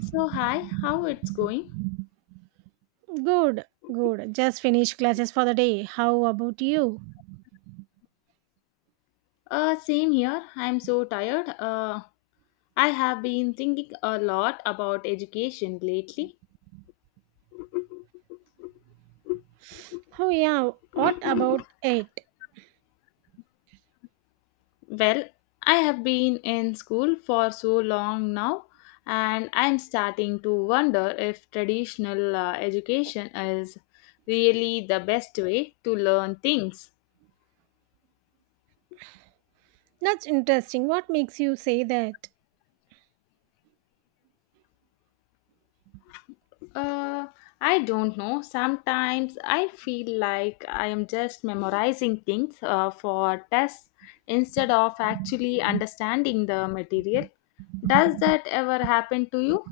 So hi, how it's going? Good, good. Just finished classes for the day. How about you? Same here. I'm so tired. I have been thinking a lot about education lately. Oh, yeah. What about it? Well, I have been in school for so long now, and I'm starting to wonder if traditional education is really the best way to learn things. That's interesting. What makes you say that? Uh, I don't know. Sometimes I feel like I am just memorizing things for tests instead of actually understanding the material. Does that ever happen to you?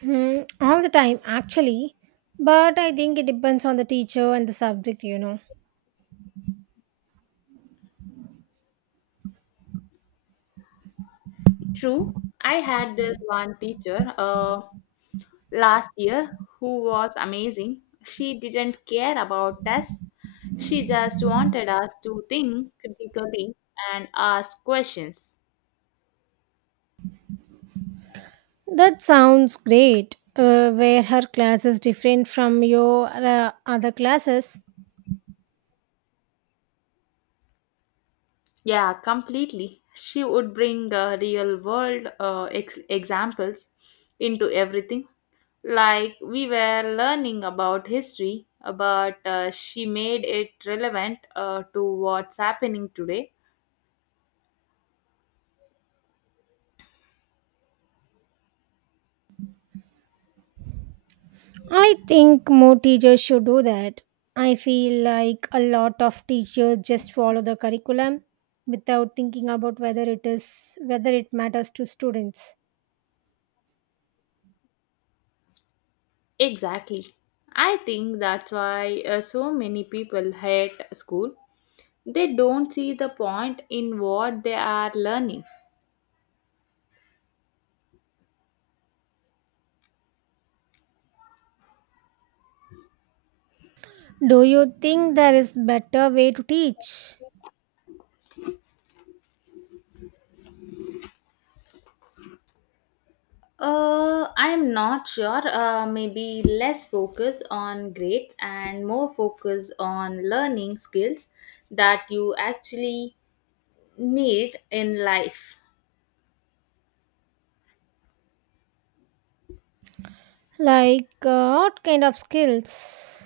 Hmm, all the time, actually. But I think it depends on the teacher and the subject, you know. True. I had this one teacher last year who was amazing. She didn't care about tests, she just wanted us to think critically and ask questions. That sounds great. Where her class is different from your other classes. Yeah, completely. She would bring real world examples into everything. Like we were learning about history, but she made it relevant to what's happening today. I think more teachers should do that. I feel like a lot of teachers just follow the curriculum without thinking about whether it matters to students. Exactly. I think that's why so many people hate school. They don't see the point in what they are learning. Do you think there is better way to teach? I am not sure. Maybe less focus on grades and more focus on learning skills that you actually need in life. Like what kind of skills?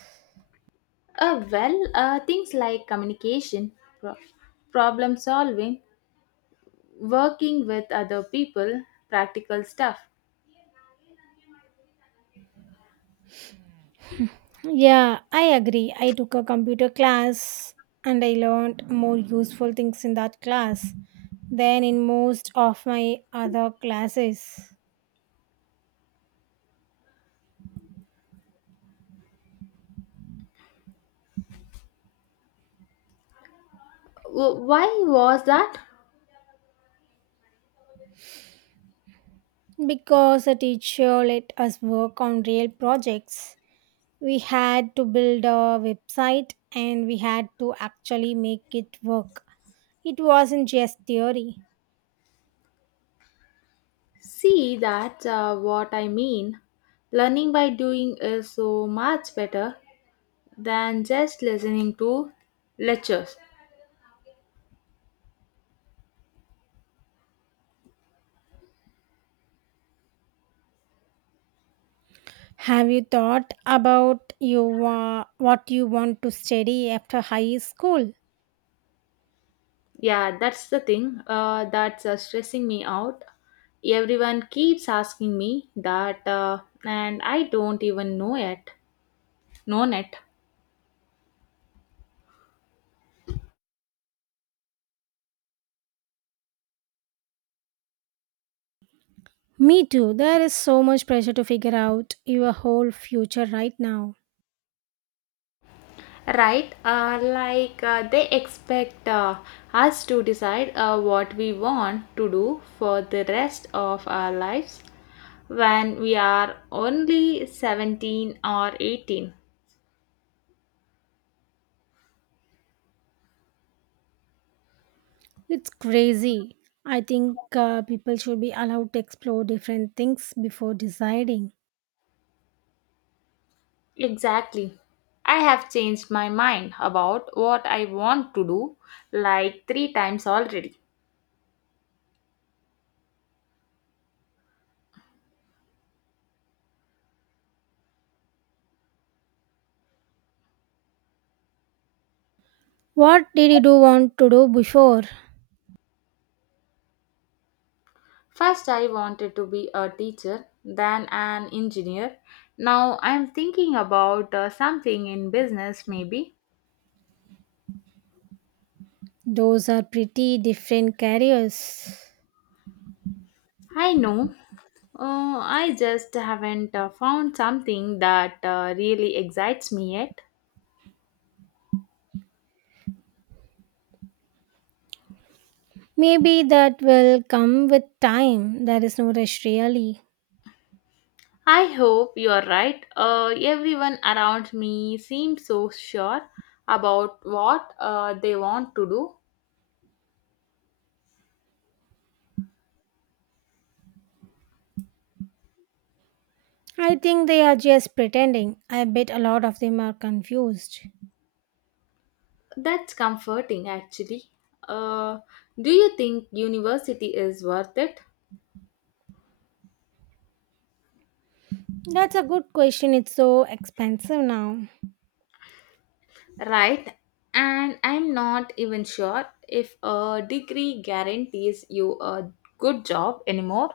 Well, things like communication, pro- problem solving, working with other people, practical stuff. Yeah, I agree. I took a computer class and I learned more useful things in that class than in most of my other classes. Why was that? Because a teacher let us work on real projects, we had to build a website and we had to actually make it work. It wasn't just theory. See, that's what I mean. Learning by doing is so much better than just listening to lectures. Have you thought about what you want to study after high school? Yeah, that's the thing that's stressing me out. Everyone keeps asking me that, and I don't even know it. Known it. Me too. There is so much pressure to figure out your whole future right now. Right, like they expect us to decide what we want to do for the rest of our lives when we are only 17 or 18. It's crazy. I think people should be allowed to explore different things before deciding. Exactly. I have changed my mind about what I want to do like three times already. What did you do want to do before? First, I wanted to be a teacher, then an engineer. Now, I'm thinking about something in business, maybe. Those are pretty different careers. I know, I just haven't found something that really excites me yet. Maybe that will come with time. There is no rush, really. I hope you're right. Everyone around me seems so sure about what they want to do. I think they are just pretending. I bet a lot of them are confused. That's comforting actually. Uh, do you think university is worth it? That's a good question. It's so expensive now. Right. And I'm not even sure if a degree guarantees you a good job anymore.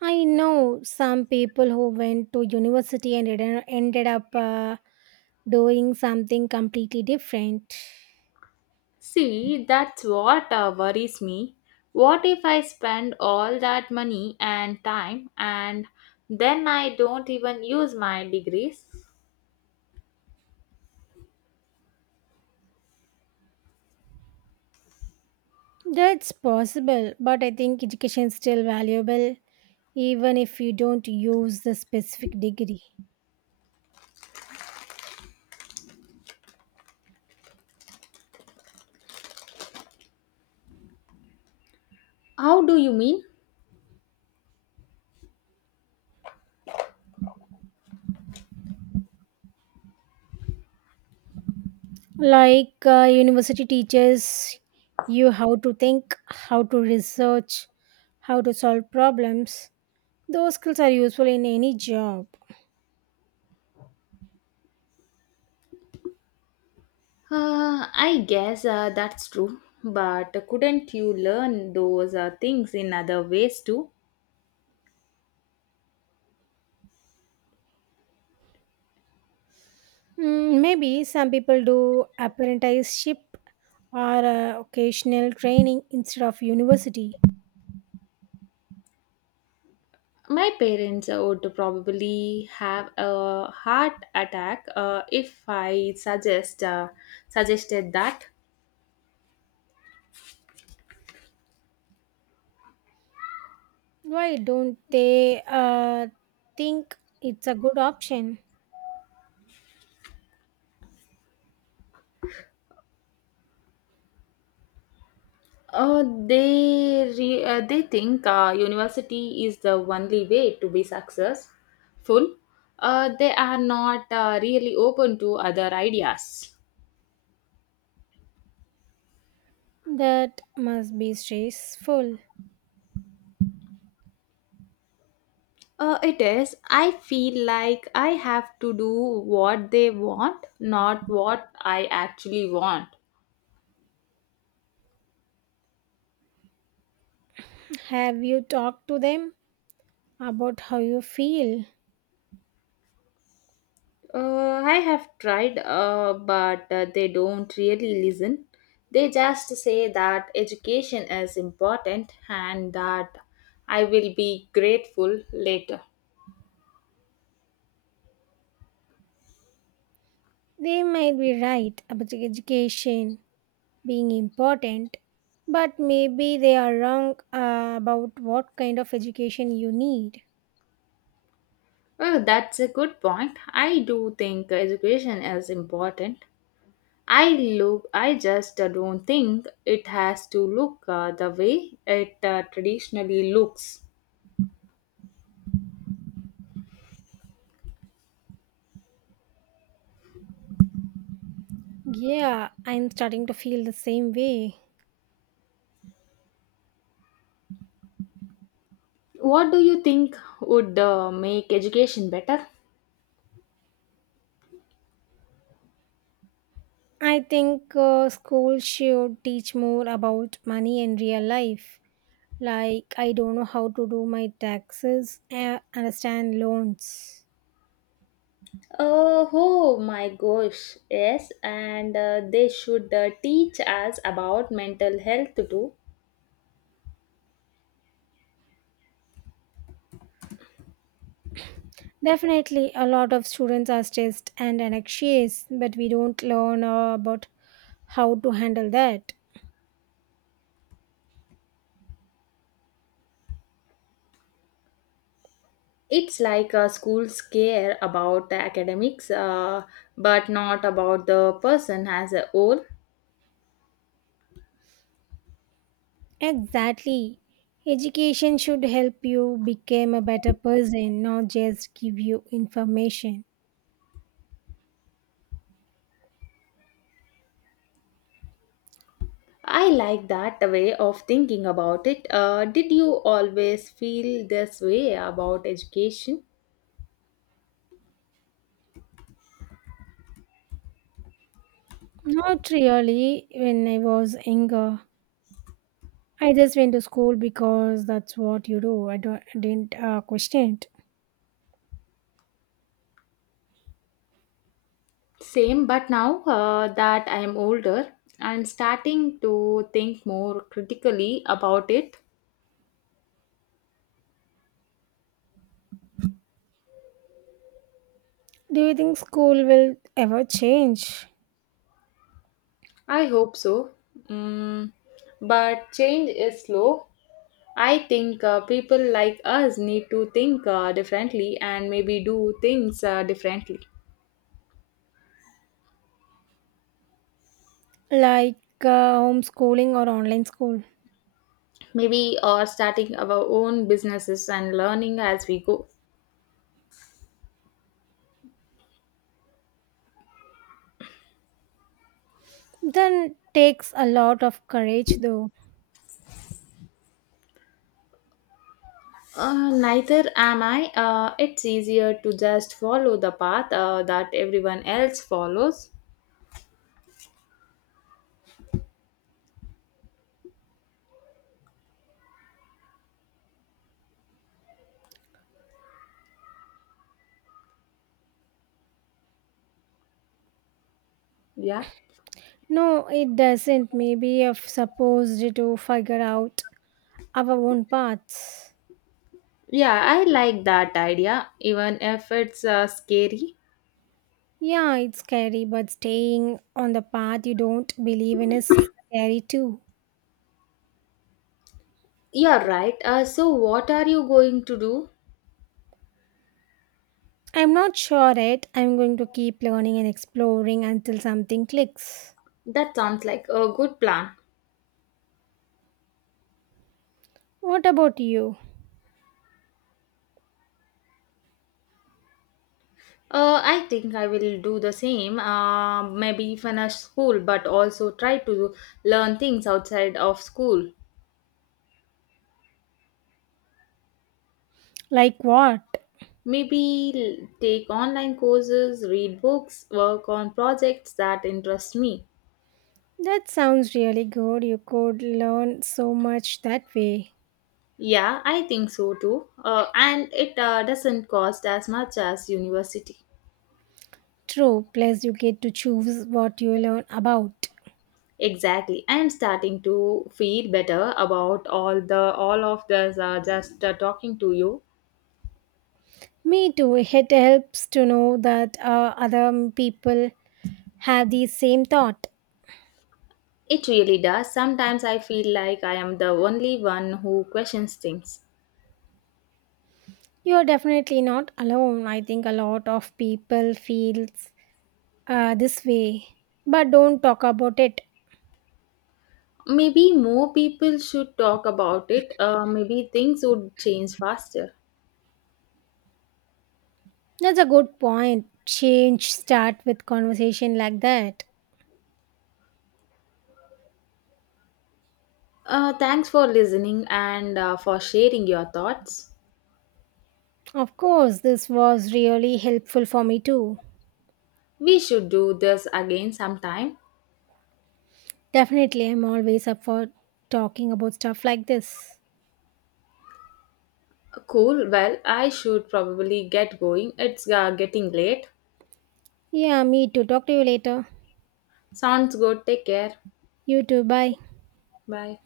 I know some people who went to university and ended up doing something completely different. See, that's what worries me. What if I spend all that money and time and then I don't even use my degrees? That's possible, but I think education is still valuable, even if you don't use the specific degree. How do you mean? Like university teaches you how to think, how to research, how to solve problems. Those skills are useful in any job. I guess that's true. But couldn't you learn those things in other ways too? Mm, maybe some people do apprenticeship or occasional training instead of university. My parents would probably have a heart attack if I suggested that. Why don't they think it's a good option? They think university is the only way to be successful. They are not really open to other ideas. That must be stressful. It is. I feel like I have to do what they want, not what I actually want. Have you talked to them about how you feel? I have tried, but they don't really listen. They just say that education is important and that I will be grateful later. They might be right about education being important, but maybe they are wrong about what kind of education you need. Well, that's a good point. I do think education is important, I look. I just don't think it has to look the way it traditionally looks. Yeah, I'm starting to feel the same way. What do you think would make education better? I think school should teach more about money and real life. Like, I don't know how to do my taxes, understand loans. Oh, oh my gosh, yes, and they should teach us about mental health too. Definitely, a lot of students are stressed and anxious, but we don't learn about how to handle that. It's like schools care about the academics, but not about the person as a whole. Exactly. Education should help you become a better person, not just give you information. I like that way of thinking about it. Did you always feel this way about education? Not really when I was younger. I just went to school because that's what you do. I didn't question it. Same, but now that I am older, I'm starting to think more critically about it. Do you think school will ever change? I hope so. Mm, but change is slow. I think people like us need to think differently and maybe do things differently. Like homeschooling or online school? Maybe starting our own businesses and learning as we go. Then takes a lot of courage though. Neither am I. It's easier to just follow the path that everyone else follows. Yeah. No, it doesn't. Maybe if supposed to figure out our own paths. Yeah, I like that idea, even if it's scary. Yeah, it's scary, but staying on the path you don't believe in is scary too. You're right. So, what are you going to do? I'm not sure yet. I'm going to keep learning and exploring until something clicks. That sounds like a good plan. What about you? I think I will do the same. Maybe finish school, but also try to learn things outside of school. Like what? Maybe take online courses, read books, work on projects that interest me. That sounds really good. You could learn so much that way. Yeah, I think so too. And it doesn't cost as much as university. True, plus you get to choose what you learn about. Exactly. I am starting to feel better about all of this just talking to you. Me too. It helps to know that other people have the same thought. It really does. Sometimes I feel like I am the only one who questions things. You are definitely not alone. I think a lot of people feels this way, but don't talk about it. Maybe more people should talk about it. Maybe things would change faster. That's a good point. Change start with conversation like that. Thanks for listening and for sharing your thoughts. Of course, this was really helpful for me too. We should do this again sometime. Definitely, I'm always up for talking about stuff like this. Cool. Well, I should probably get going. It's getting late. Yeah, me too. Talk to you later. Sounds good. Take care. You too. Bye. Bye.